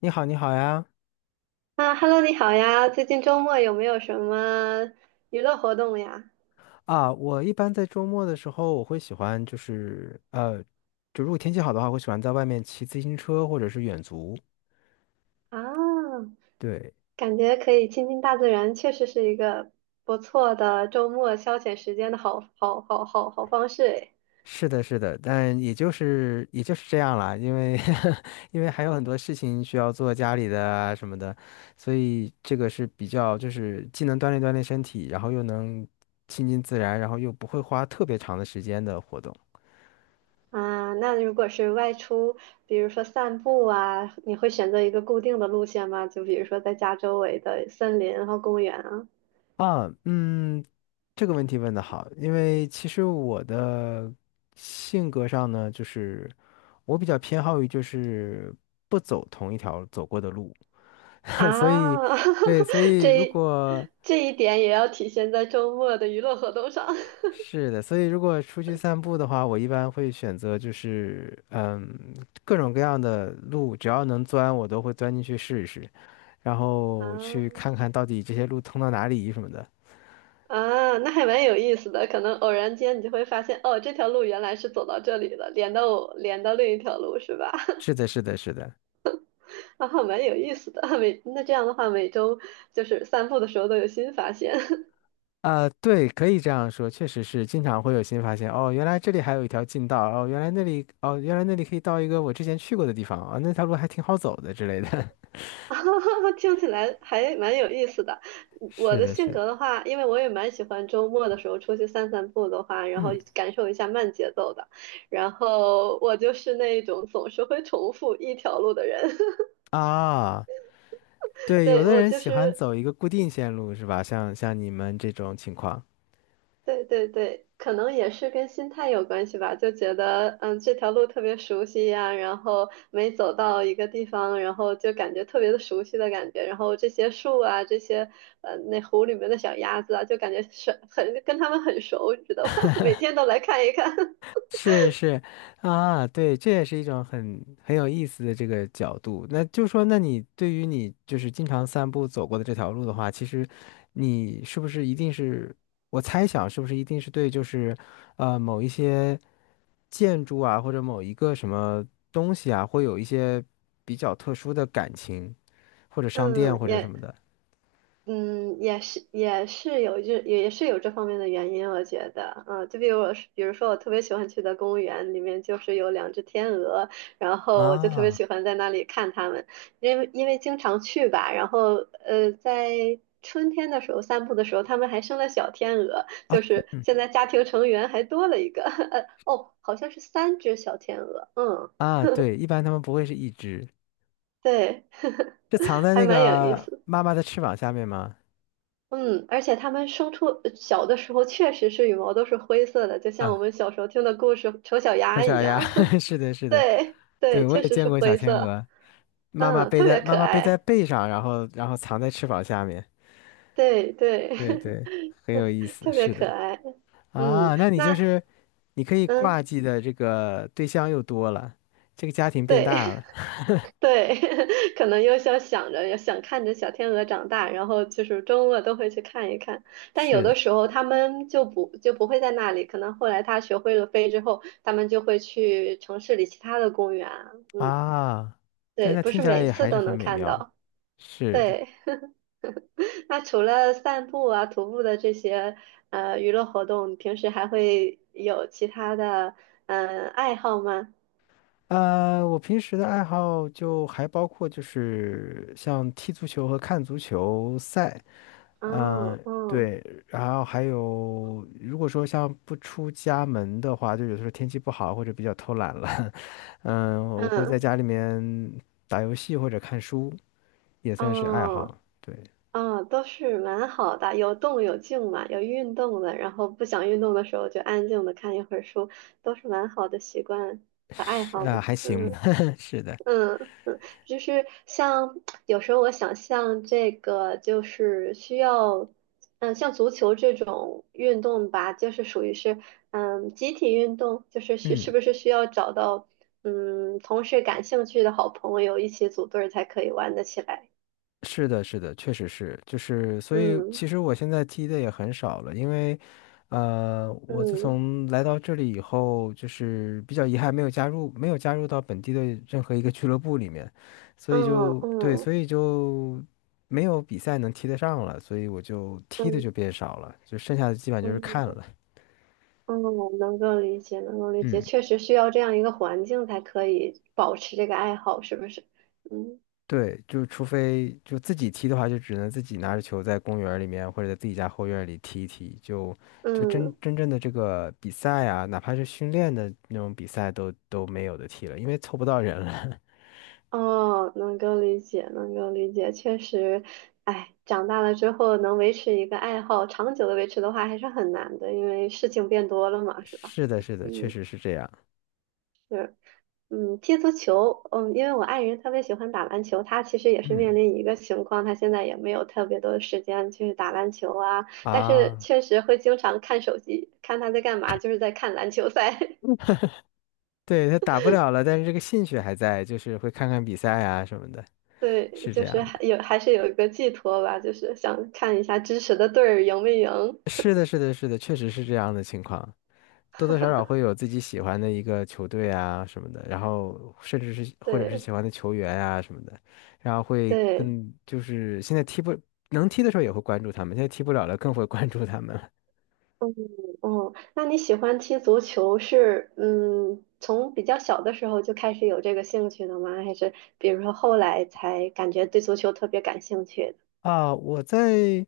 你好，你好呀！啊，Hello，你好呀！最近周末有没有什么娱乐活动呀？啊，我一般在周末的时候，我会喜欢就是就如果天气好的话，我喜欢在外面骑自行车或者是远足。啊，对，感觉可以亲近大自然，确实是一个不错的周末消遣时间的好方式诶。是的，是的，但也就是这样啦，因为 因为还有很多事情需要做，家里的啊什么的，所以这个是比较就是既能锻炼锻炼身体，然后又能亲近自然，然后又不会花特别长的时间的活动。啊，那如果是外出，比如说散步啊，你会选择一个固定的路线吗？就比如说在家周围的森林和公园啊？啊，嗯，这个问题问的好，因为其实我的性格上呢，就是我比较偏好于就是不走同一条走过的路，所以啊，对，所以这如一果这一点也要体现在周末的娱乐活动上 是的，所以如果出去散步的话，我一般会选择就是嗯各种各样的路，只要能钻我都会钻进去试一试，然后去啊。看看到底这些路通到哪里什么的。啊，那还蛮有意思的。可能偶然间你就会发现，哦，这条路原来是走到这里了，连到另一条路，是吧？是的，是的，是的。然后蛮有意思的。这样的话，每周就是散步的时候都有新发现，啊，对，可以这样说，确实是经常会有新发现。哦，原来这里还有一条近道，哦，原来那里可以到一个我之前去过的地方，啊、那条路还挺好走的之类的。啊，听起来还蛮有意思的。我是的的，性是的，格的话，因为我也蛮喜欢周末的时候出去散散步的话，然后嗯感受一下慢节奏的。然后我就是那种总是会重复一条路的人。啊，对，有对，的我人就喜欢是走一个固定线路是吧？像你们这种情况。对对对，可能也是跟心态有关系吧，就觉得这条路特别熟悉呀，然后每走到一个地方，然后就感觉特别的熟悉的感觉，然后这些树啊，那湖里面的小鸭子啊，就感觉是很跟它们很熟，你知道吧？每天都来看一看，是是啊，对，这也是一种很有意思的这个角度。那就说，那你对于你就是经常散步走过的这条路的话，其实你是不是一定是，我猜想是不是一定是对，就是呃某一些建筑啊，或者某一个什么东西啊，会有一些比较特殊的感情，或者 商店嗯，或者什也么的也是有这方面的原因，我觉得，就比如我是，比如说我特别喜欢去的公园里面就是有两只天鹅，然后我就特别啊喜欢在那里看它们，因为经常去吧，然后在春天的时候散步的时候，它们还生了小天鹅，啊就是现在家庭成员还多了一个，哦，好像是三只小天鹅，嗯，啊，对，一般他们不会是一只，对，是藏 在还那蛮有意个思的。妈妈的翅膀下面吗？嗯，而且它们生出小的时候确实是羽毛都是灰色的，就像啊。我们小时候听的故事丑小丑鸭一小鸭，样。是的，是 的，对对，对，我确也实见是过小灰天色，鹅，妈妈嗯，背特在别妈可妈背在爱，背上，然后藏在翅膀下面，对对，对对，很有意 思，特别是的，可爱。嗯，啊，那你就是你可以嗯，挂记的这个对象又多了，这个家庭变大对，了，对，可能又想着，也想看着小天鹅长大，然后就是周末都会去看一看。但有是的的，时候他们就不会在那里，可能后来他学会了飞之后，他们就会去城市里其他的公园啊嗯，啊，对，对，那不听是起来每也次还是都很能美看妙的，到。是的，对，那除了散步啊、徒步的这些娱乐活动，你平时还会有其他的爱好吗？我平时的爱好就还包括就是像踢足球和看足球赛。嗯，哦，哦，对，然后还有，如果说像不出家门的话，就有的时候天气不好或者比较偷懒了，嗯，我会在嗯，家里面打游戏或者看书，也算是爱哦。好。对，嗯，都是蛮好的，有动有静嘛，有运动的，然后不想运动的时候就安静的看一会儿书，都是蛮好的习惯和爱是好呢。啊，还行吧，嗯 是的，嗯嗯，就是像有时候我想像这个，就是需要，嗯，像足球这种运动吧，就是属于是，嗯，集体运动，就是是嗯不是需要找到，嗯，同事感兴趣的好朋友一起组队儿才可以玩得起来。是的，是的，确实是，就是，所以嗯其实我现在踢的也很少了，因为，我自嗯。从来到这里以后，就是比较遗憾没有加入到本地的任何一个俱乐部里面，所以嗯就对，所嗯以就没有比赛能踢得上了，所以我就踢的就嗯变少了，就剩下的基本就是看嗯了，嗯，能够理解，能够理解，嗯。确实需要这样一个环境才可以保持这个爱好，是不是？嗯对，就除非就自己踢的话，就只能自己拿着球在公园儿里面或者在自己家后院儿里踢一踢。就就真嗯，真正的这个比赛啊，哪怕是训练的那种比赛都没有的踢了，因为凑不到人了。哦，能够理解，能够理解，确实，哎，长大了之后能维持一个爱好，长久的维持的话还是很难的，因为事情变多了 嘛，是吧？是的，是的，确嗯，实是这样。是，嗯，踢足球，嗯，因为我爱人特别喜欢打篮球，他其实也是嗯面临一个情况，他现在也没有特别多的时间去打篮球啊，但是啊，确实会经常看手机，看他在干嘛，就是在看篮球赛，对，他打不了了，但是这个兴趣还在，就是会看看比赛啊什么的，对，是这就样是还的。有还是有一个寄托吧，就是想看一下支持的队儿赢没赢，是的，是的，是的，确实是这样的情况。多多少少会有自己喜欢的一个球队啊什么的，然后甚至是或者是对喜欢的球员啊什么的，然后会对，更就是现在踢不能踢的时候也会关注他们，现在踢不了了更会关注他们了 嗯嗯，那你喜欢踢足球从比较小的时候就开始有这个兴趣的吗？还是比如说后来才感觉对足球特别感兴趣的？啊。我在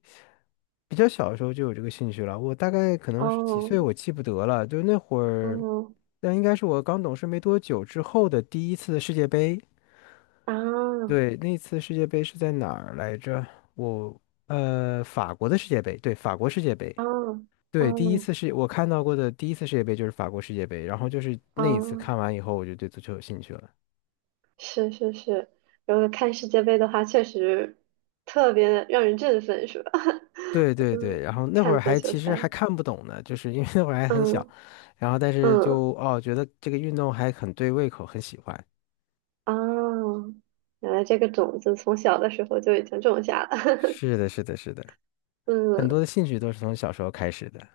比较小的时候就有这个兴趣了，我大概可能是几哦，岁我记不得了，就那会儿，嗯那应该是我刚懂事没多久之后的第一次世界杯。啊对，那次世界杯是在哪儿来着？我呃，法国的世界杯，对，法国世界杯。啊啊对，第一次是我看到过的第一次世界杯就是法国世界杯，然后就是啊，那一次看完以后，我就对足球有兴趣了。是是是，如果看世界杯的话，确实特别让人振奋，是吧？对 对对，嗯，然后那会看儿足还球其实赛，还看不懂呢，就是因为那会儿还很小，嗯然后但是嗯就哦觉得这个运动还很对胃口，很喜欢。啊，原来这个种子从小的时候就已经种下了。是的，是的，是的，很嗯，多的兴趣都是从小时候开始的，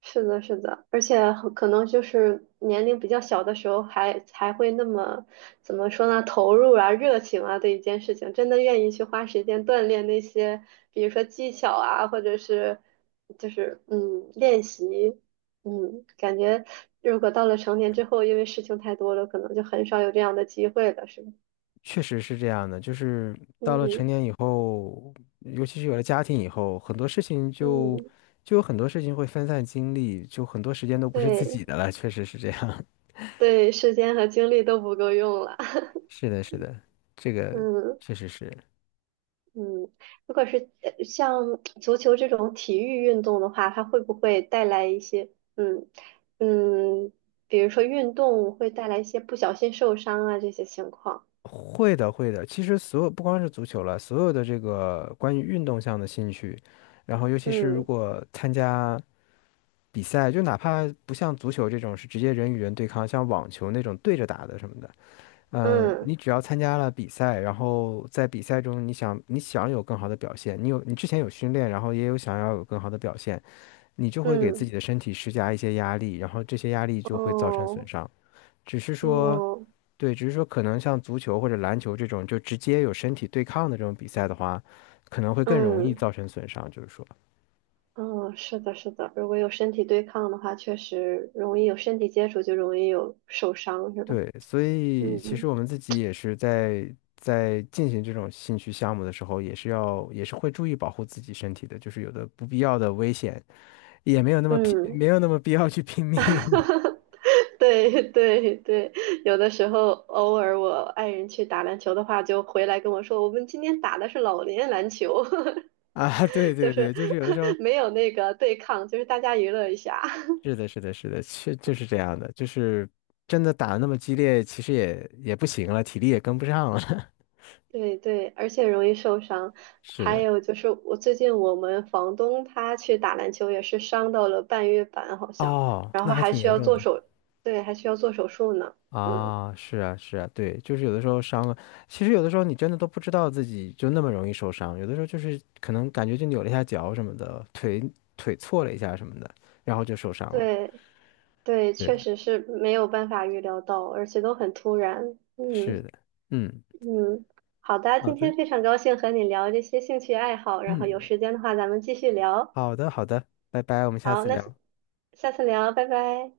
是的，是的，而且很可能就是年龄比较小的时候还才会那么怎么说呢，投入啊、热情啊对一件事情，真的愿意去花时间锻炼那些，比如说技巧啊，或者是就是练习，嗯，感觉如果到了成年之后，因为事情太多了，可能就很少有这样的机会了，是吧？确实是这样的。就是到了嗯成年以后，尤其是有了家庭以后，很多事情就嗯，就有很多事情会分散精力，就很多时间都不是自己对的了，确实是这样。对，时间和精力都不够用了，是的，是的，这 个嗯。确实是嗯，如果是像足球这种体育运动的话，它会不会带来一些嗯嗯，比如说运动会带来一些不小心受伤啊这些情况？会的，会的。其实所有不光是足球了，所有的这个关于运动项的兴趣，然后尤其是如嗯果参加比赛，就哪怕不像足球这种是直接人与人对抗，像网球那种对着打的什么的，嗯、嗯你只要参加了比赛，然后在比赛中你想有更好的表现，你之前有训练，然后也有想要有更好的表现，你就会给自己嗯，的身体施加一些压力，然后这些压力就会造成损哦伤。只是说，哦对，只是说可能像足球或者篮球这种就直接有身体对抗的这种比赛的话，可能会更容易嗯造成损伤，就是说，嗯，是的，是的，如果有身体对抗的话，确实容易有身体接触，就容易有受伤，是吧？对，所以其实嗯我们自己也是在进行这种兴趣项目的时候，也是会注意保护自己身体的，就是有的不必要的危险也没有那么拼，嗯。没有那么必要去拼 哈命 哈。对对对，有的时候偶尔我爱人去打篮球的话，就回来跟我说，我们今天打的是老年篮球，啊，对 就对是 对，就是有的时候 没有那个对抗，就是大家娱乐一下。是的，是的，是的，确就是这样的，就是真的打得那么激烈，其实也不行了，体力也跟不上了，对对，而且容易受伤。是还的。有就是，我最近我们房东他去打篮球也是伤到了半月板，好像，哦，然那后还还挺需严要重的对，还需要做手术呢。嗯，啊！是啊，是啊，对，就是有的时候伤了，其实有的时候你真的都不知道自己就那么容易受伤，有的时候就是可能感觉就扭了一下脚什么的，腿错了一下什么的，然后就受伤了。对对，确是实是没有办法预料到，而且都很突然。是嗯。的，嗯，嗯，好的，好今的，天非常高兴和你聊这些兴趣爱好，然后有嗯，时间的话咱们继续聊。好的好的，拜拜，我们下好，次聊。下次聊，拜拜。